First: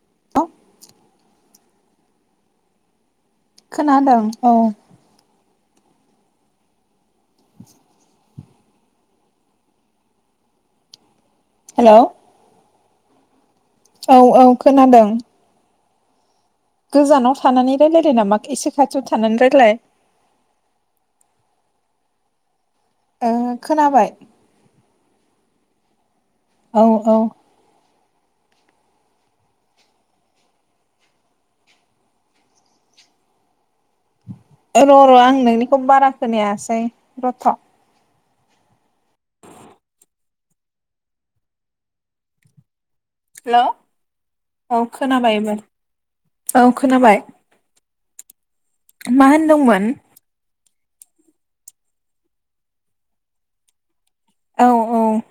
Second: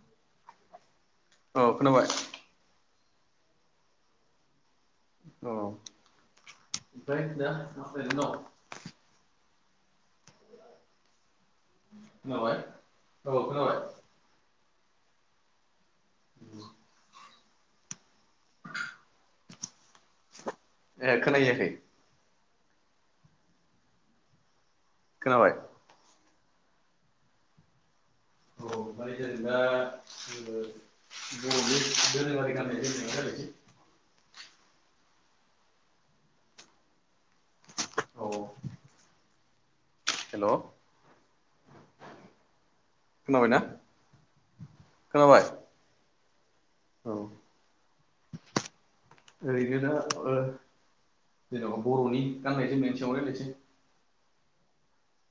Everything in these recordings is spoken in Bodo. [unintelligible] औ खोनाबाय। खोनादों अ [unintelligible] हेलौ खोनाबाय औ खोनाबाय। औ औ खोनादों। [unintelligible] गोजानाव थानानै रायलाय [unintelligible] नामा इसे खाथियाव थानानै रायलाय। ए खोनाहैयाखै ओं खोनाबाय। खोनाबाय औ औ ओमफाय जों दा ओ बरफोरनि दोरोङारि गाननाय जोमनायनि रायलायसै। ओ र र आं नोंनिखौ बारा खोनायासै रथ। औ हेल खोनाबायना औ खोनाबाय एबार। औ खोनाबाय। [unintelligible] मा होनदोंमोन जेनबा बरनि गाननाय जोमनायनि सायाव रायलायनोसै। औ औ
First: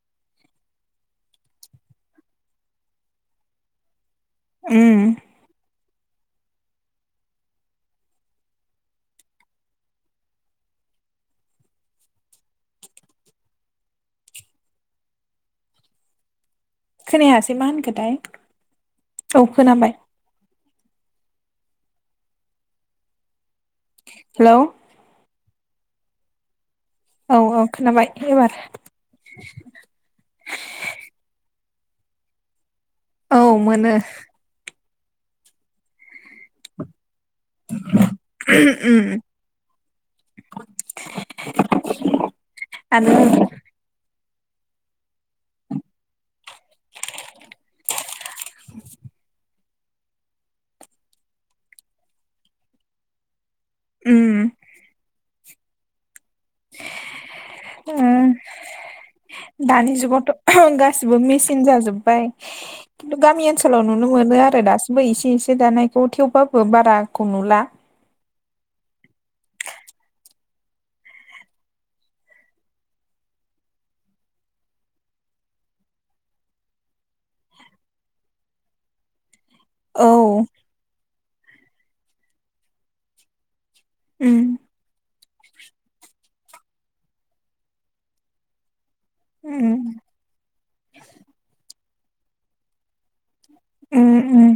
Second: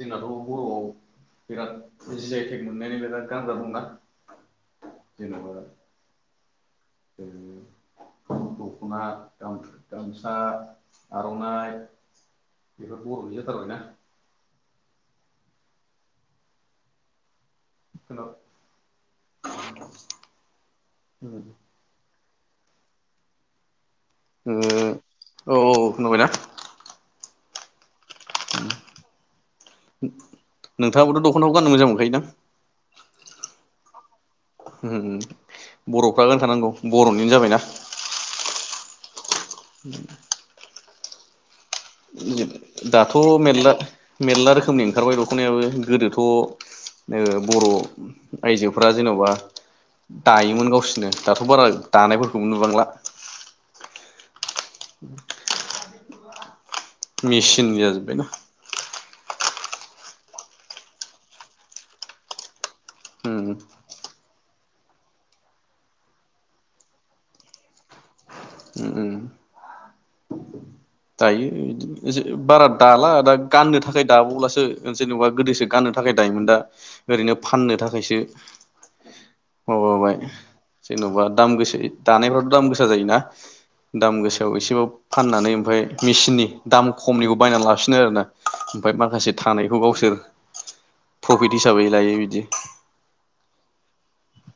जोंनाथ बरआव बिराद जियायटेक मोननायनि बिराद गानग्रा दंना। उम जेनेबा दखना गा-गामसा आरनाइ बेफोर बरनि जाथारबाय ना। खोनायासै बे मा होनखोथाय? खोना [unintelligible] ओ हेल औ औ नुबाय ना। औ औ खोनाबाय। एबार [unintelligible] नोंथाङाबोथ दखनाखौ गाननो मोजां मोनखायो दां। औ मोनो। होम बरफ्रा गानखा नांगौ बरन बिनो जाबायना। ओम [inaudible] [unintelligible] [unintelligible] दाथ आरो मेरला मेरला रोखोमनि ओंखारबाय दखनायाबो गोदोथ ओ बर आइजोफ्रा जेनबा दायोमोन गावसोरनो दाथ बारा दानायफोरखौबो नुबांला। उम [inaudible] मेसिन ओ जाजोब्बाय ना। दानि जुगावथ गासिबो मेचन जाजोब्बाय। खिन्थु उम गामि ओनसोलाव नुनो मोनो आरो दासि बै एसे एसे दानायखौ थेवबाबो बाराखौ नुला। दायो बिदिनो बारा दाला दा गाननो थाखाय दाबावब्लासो जेनेबा गोदोसो गाननो थाखाय दायोमोन दा ओरैनो फाननो थाखायसो औ माबाबाय जेनबा दाम गोसा दानायफ्राथ दाम गोसा जायो ना? दाम उम गोसायाव एसेबाब फाननानै ओमफाय मेचिननि दाम खमनिखौ बायनानै लाफिनो आरोना। ओमफ्राय माखासे उम थानायखौ गावसोर प्रफिट हिसाबै लायो बिदि उम उम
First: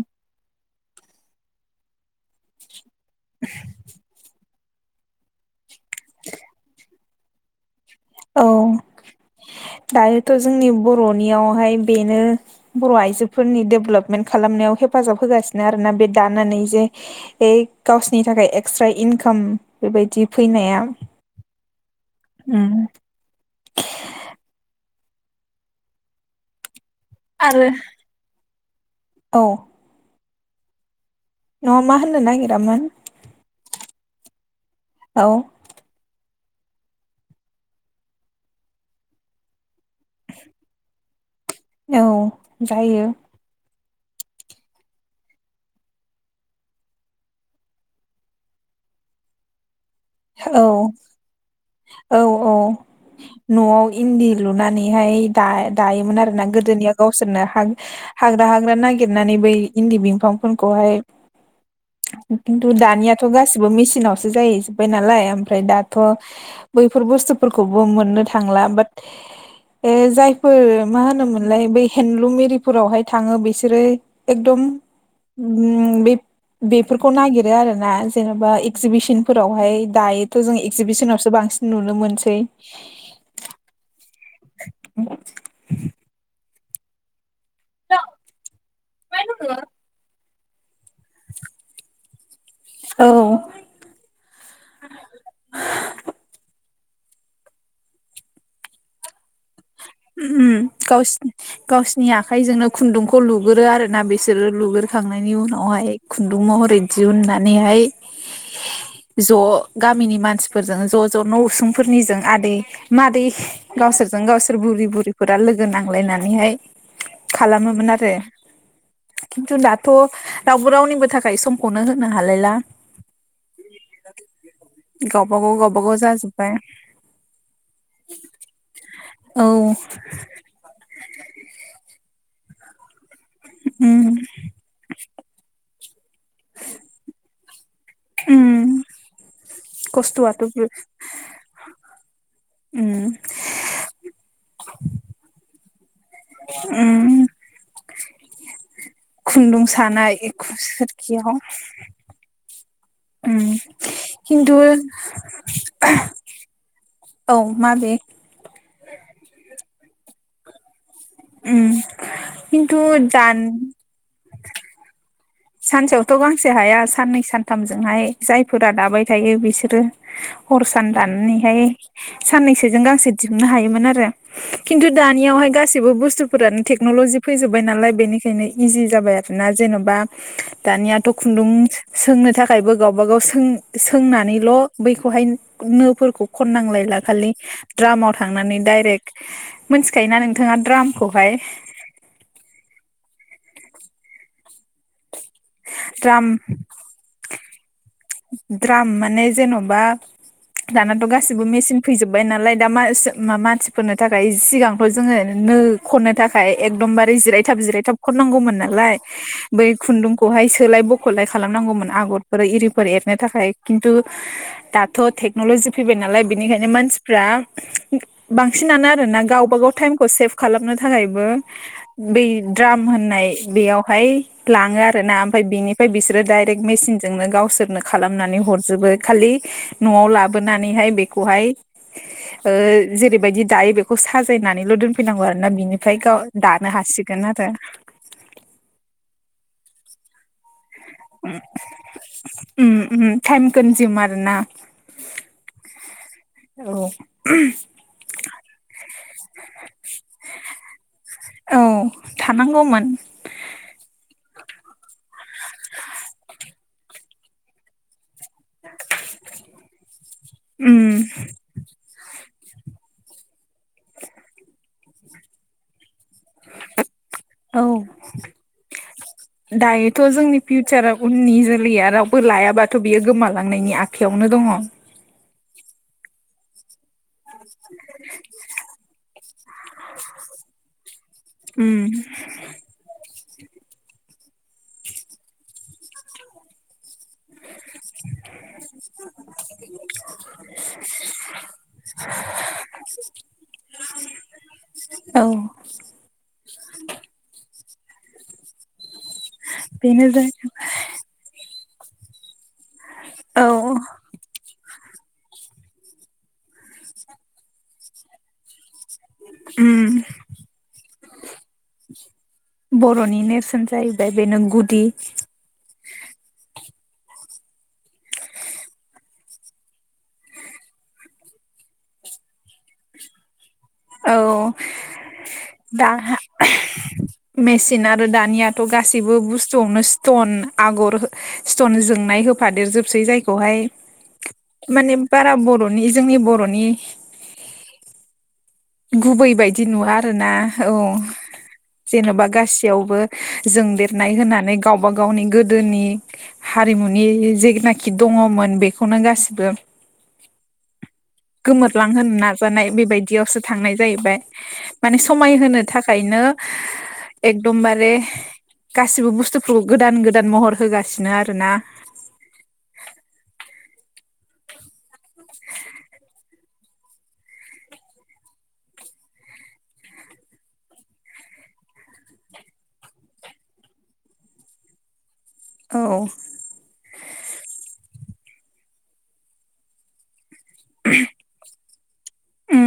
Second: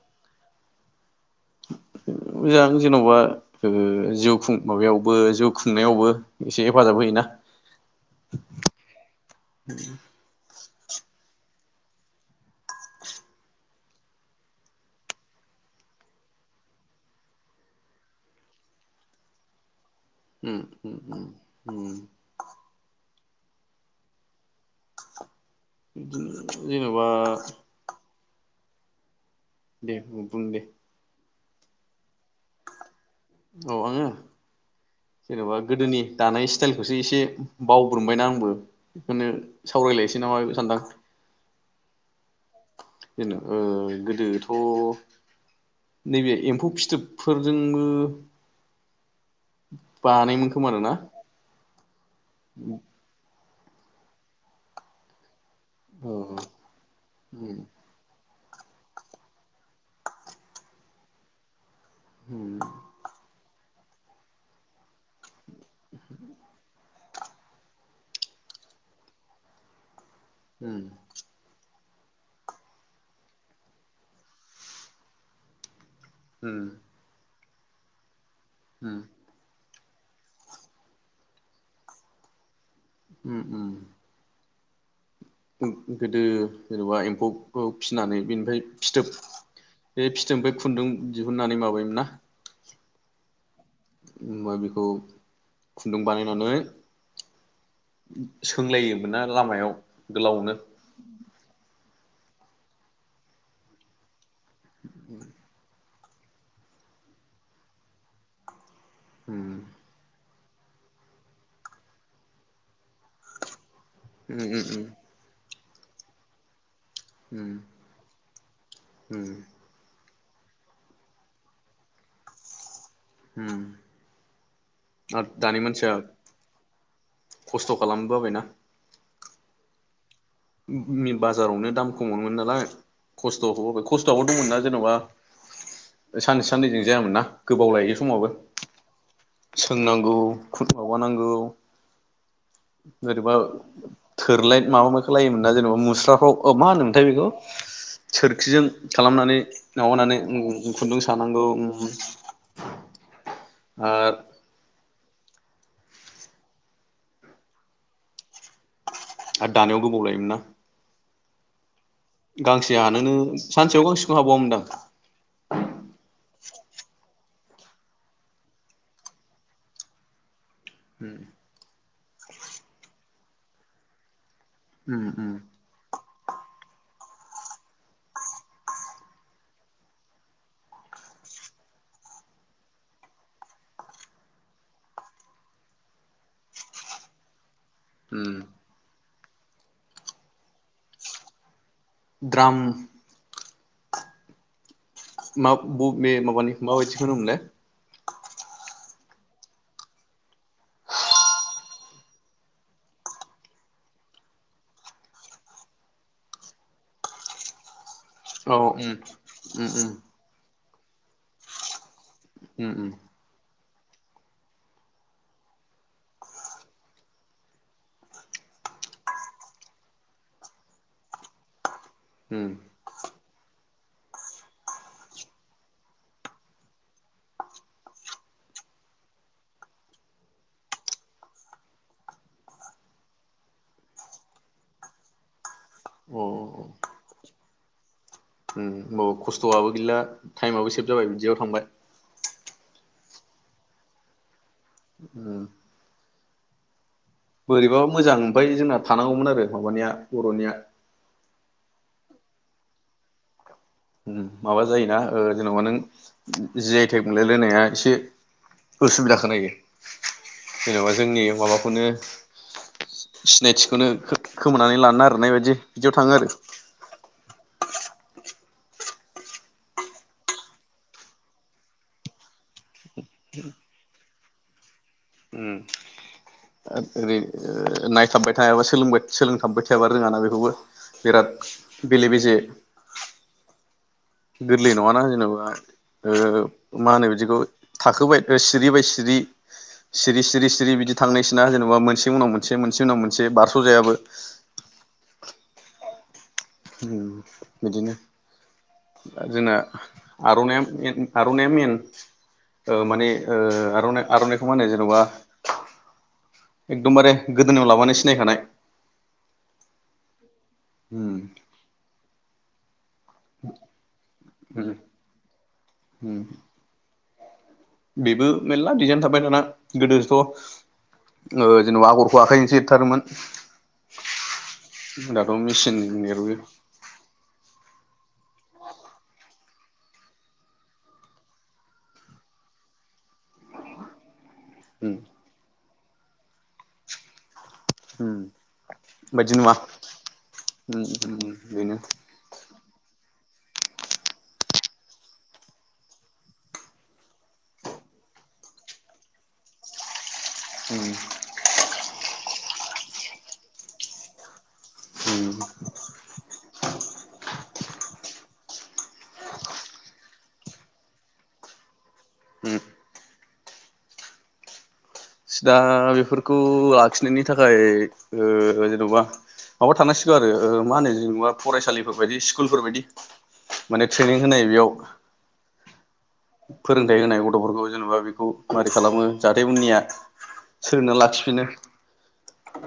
[unintelligible] जेनबा ओ जिउ खुं माबायावबो जुब खुंनायावबो एसे हेफाजाब होयोना। [inaudible] औ दायोथ ज जोंनि बरनियावहाय बेनो बर आइजोफोरनि डेभेलपमेन्ट खालामनायाव हेफाजाब होगासिनो आरोना बे दानानै जे ए गावसोरनि थाखाय एक्सट्रा इनकाम बेबायदि उम फैनाया। उम उम उम [inaudible] [unintelligible] जेनबा आरो औ दे बुं दे। नआव मा होन होनो नागिरामोन औ आङो औ जेनबा गोदोनि दानाय स्टाइलखौसो एसे बावग्रोमबायना आंबो बेखौनो सावरायलायनोसै नामा सानदां। औ जायो [unintelligible] गोदोथ नैबे एम्फौ फिथोबफोरजोंबो बानायोमोन खोमा औ आरोना औ औ। न'आव इन्दि लुनानैहाय अ दा-दायोमोन आरो ना गोदोनिया गावसोरनो उम हां हाग्रा हाग्रा नागिरनानै बै इन्दि बिफांफोरखौहाय उम खिन्थु दानियाथ गासिबो मिसि थिनावसो जायो जो बाय नालाय ओम ओमफ्राय दाथ बैफोर बुस्थुफोरखौ ब मोननो थांला बात ओ‌ जायफोर उम मा होनोमोनलाय बै हेन्दलुम एरिफोरावहाय थाङो बिसोरो एकदम उम उम बे-बेफोरखौ नागिर बाय आरो ना। जेनेबा एगजिबिसनफोर हाय दायोथ जों एगजिबिसनावसो बांसिन नुनो मोनसै। उम उम। [unintelligible] गोदो जेनेबा एम्फौ औ फिसिनानै बेनिफ्राय फिथोब बे फि जों बे खुन्दुं दिहुननानै माबायोमोन ना। औ बा बेखौ खुन्दुं बानायनानै सोंलायोमोन ना लामायाव। गोलावनो [unintelligible] नि आखाइजोंनो खुन्दुंखौ लुगोरो आरो ना बे बिसोरो लुगोरखांनायनि उनावहाय खुन्दुं महरै दिहुननानैहाय [unintelligible] ज उम गामिनि मानसि फोरजों ज' ज' न' उसुंफोरनिजों आदै मादै गावसोरजों उम गावसोर फोर उम बुरि बुरिफोरा लोगो गो नांलायनानैहाय उम उम खालामोमोन आरो उम खिन्थु दाथ' रावबो रावनिबो थाखाय समखौनो होनो हालायला उम आरो गावबागाव दानि मानसिया गावबागाव जाजोब्बाय खस्थ' खालामनो बाबायना औ नि बाजारावनो दाम खमावनो मोनोनालाय खस्थ' उम खस्थ'आवबो दंमोन ना जेन'बा सानसे साननैजों जायामोन ना गोबाव लायो समावबो उम सोंनांगौ खस्थ'आथ' खुद माबानांगौ उम जोरबा सोरलाय माबा खालायोमोना जेबो मुस्राफ्राव अ मा होनोमोनथाय उम बेखौ सोरखिजों खालामनानै खुन्दुं सानाय माबानानै ओम खुन्दुं सोरखियाव सानांगौ उम [unintelligible] खिन्थु [unintelligible] औ माबे आरो दानायाव गोबाव लायोमोन ना उम गांसे खिन्थु हानोनो दान सानसेयाव गांसेखौ हाबावोनदां सानसेयावथ' गां फांसे हाया साननै सानथामजोंहाय जायफोरा दाबाय थायो बिसोरो हर सान दाननानैहाय साननैसोजों गांसे दिहुननो हायोमोन आरो खिन्थु उम उम दानियावहाय गासिबो बुस्थु फोरानो टेक्न'लजि फैजोब्बाय नालाय बेनिखायनो इजि जाबाय आरोना जेन'बा दानियाथ' खुन्दुं सोंनो थाखायबो गावबा गाव सों-सोंनानैल बैखौहाय नोफोरखौ खननांलायला खालि ड्रामाव उम थांनानै डाइरेक्ट मोनथिखायो ना नोंथाङा द्रामखौहाय? द्राम [inaudible] मा ब-बे द्राम माबानि माबायदिखौ होनोमोनलाय? द्राम माने जेनबा दानाथ गासिबो मेसिन फैजोबबाय नालाय दा मासोमानसिफोरनो थाखाय सिगांथ जोङो नो खननो थाखाय एकदमबारे जिरायथाब जिरायथाब खननांगौमोन औ उम नालाय बै उम उम खुन्दुंखौहाय सोलाय बखलाय खालामनांगौमोन आगर उम बोरै [unintelligible] आगर उम एरनो थाखाय खिन्थु दाथ टेक्नलजि फैबाय नालाय बिनिखायनो मानसिफ्रा बांसिनानो आरोना गावब गाव टाइमखौ सेभ खालामनो थाखायबो बै उम अ द्राम होननाय बेयाव ओमफाय लाङो आरोना ओमफाय बिनिफ्राय बिसोरो देयरेक मेसिनजोंनो गावसोर नो खालामनानै हरजोबो खालि नआव लाबोनानैहाय बेखौहाय ओ जेरैबायदि दायो बेखौ साजायनानैल दोनफैनांगौ आरोना बिनिफ्राय गाव दानो उम हासिगोन आरो। अ खस्थआबो गैला टाइमआबो सेभ जाबाय बिदियाव थांबाय। उम उम टाइम कनजुम आरो ना। बोरैबाबो मोजां ओमफाय जोंना थानांगौमोन आरो माबानिया बरनिया। औ थानांगौमोन। माबा जायोना ओ जेनबा नों जि आइ टेक मोनलाय लायनाया एसे उसुबिदाखौ नायो उम जेनबा जोंनि माबाखौनो सिनायथिखोनो खो-खोमोनानानै लानो नागिरनाय बायदि बिदियाव थाङो आरो दायोथ जोंनि फिउचारा उननि जोलैया रावबो लायाबाथ बियो गोमालांनायनि आखायावनो दङ। उम [unintelligible] ओ नायथाबबाय थायाबा सोलोंबाय-सोलोंथाबबाय थायाबा रोङाना बेखौबो बिराद उम बेले बेजे। गोरलै नङाना जेनेबा ओ मा होनो बिदि बिदिखौ थाखोबाय ओ सिरि बाय सिरि सिरि सिरि सिरि बिदि थांनायसोना जेनेबा मोनसे उनाव मोनसे मोनसे उनाव मोनसे बारस जायाबो। [unintelligible] बिदिनो जोंना बेनो जाय आरनाया-आरनाइया मेन। [inaudible] ओ माने ओ औ आरना-आरनाइखौ मा होनो जेनबा एकदमबारे गोदोनायाव लाबानो सिनायखानाय। उम बर'नि नेरसोन जाहैबाय बेनो गुदि उम बेबो मेलला डिजाइन थाबाय दाना गोदोथ' जेनेबा आगरखौ आखाइजोंसो एरथारोमोन। औ दाथ' मेचिन दा एरबो मेसि आरो दानियाथ' गासैबो बुस्थुआवनो स्टन आगर स्टन जोंनाय होफादेरजोबसै जायखौहाय माने बारा‌ बर' नि जोंनि बर'नि होम गुबै बायदि नुवा आरो ना अ उम उम बेनो जेनेबा गासैयावबो जों देरनाय होनानै गावबा गावनि गोदोनि हारिमुनि जेनाखि दङमोन बेखौनो गासिबो उम [unintelligible] नाजानाय बेबायदियावसो थांनाय जाहैबाय। माने उम समायहोनो थाखायनो एकदमबारे गासिबो बुस्तुफोरखौ गोदान गोदान महर होगासिनो आरोना। उम दा बेफोरखौ उ आखिनायनि थाखाय ओ जेनबा माबा थांसिगौ आरो मा होनो जेनबा फरायसालिफोर बायदि स्कुलफोर बायदि माने ट्रेनिं होनो बेयाव औ फोरोंथाइ होनाय गथ'फोरखौ जेनेबा बेखौ मारै खालामो जाहाथे उननिया सोरना लाखिफिनो उम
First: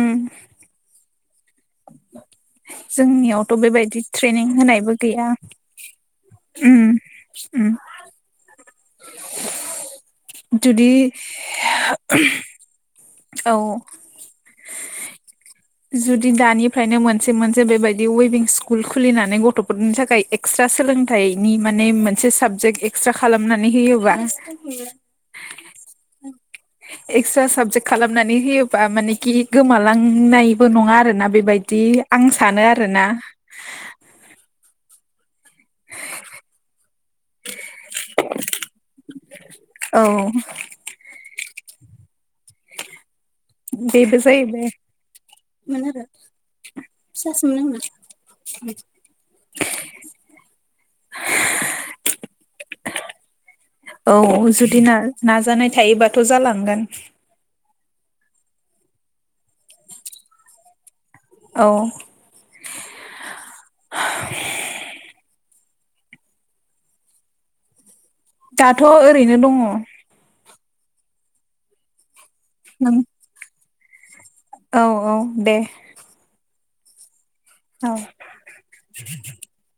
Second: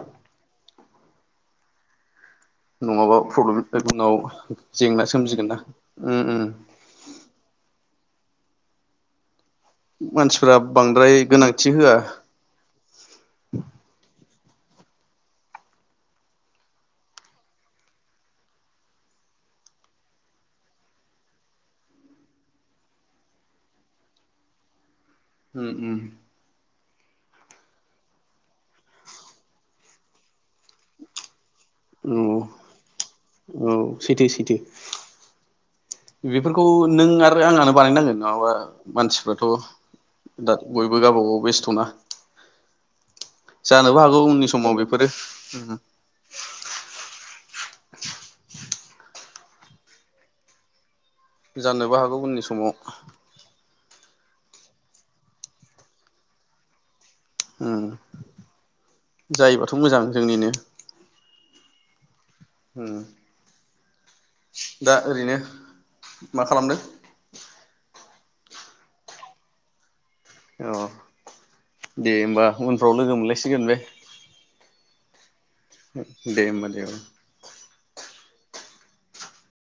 [inaudible] नङाबा जोंनियावथ' प्रब्लेम बेबायदि उनाव ट्रेनिं होनायबो जेंना गैया। सोमजिगोन ना उम उम मानसिफोरा जुदि बांद्राय गोनांथि होआ। औ जुदि दानिफ्रायनो मोनसे मोनसे बेबायदि वेबिं स्कुल खुलिनानै गथ'फोरनि थाखाय एक्सट्रा सोलोंथाइनि माने मोनसे साबजेक्ट एक्सट्रा खालाम हमनानै होयोबा उम उम एक्सट्रा साबजेक्ट खालामनानै होयोबा माने कि गोमालांनाय नङा आरो ना बेबायदि उम आं औ सानो आरो ना। औ सैथो सैथो बेफोरखौ नों आरो आङानो बानायनांगोन नङाबा मानसिफ्राथ' औ दा बयबो गावब गाव बेस्थ'ना जानोबो बेबो हागौ उननि जाहैबाय समाव बेफोरो उम [unintelligible] [inaudible] जानोबो हागौ उननि समाव। औ जुदि ना-नाजानाय थायोबाथ जालांगोन। उम जायोबाथ मोजां जोंनिनो। औ उम दा ओरैनो मा खालामदों? दाथ ओरैनो दङ। अ दे बा उनफ्राव नों लोगो मोनलायसिगोन बे। औ औ दे। दे होमबा दे औ। औ [inaudible]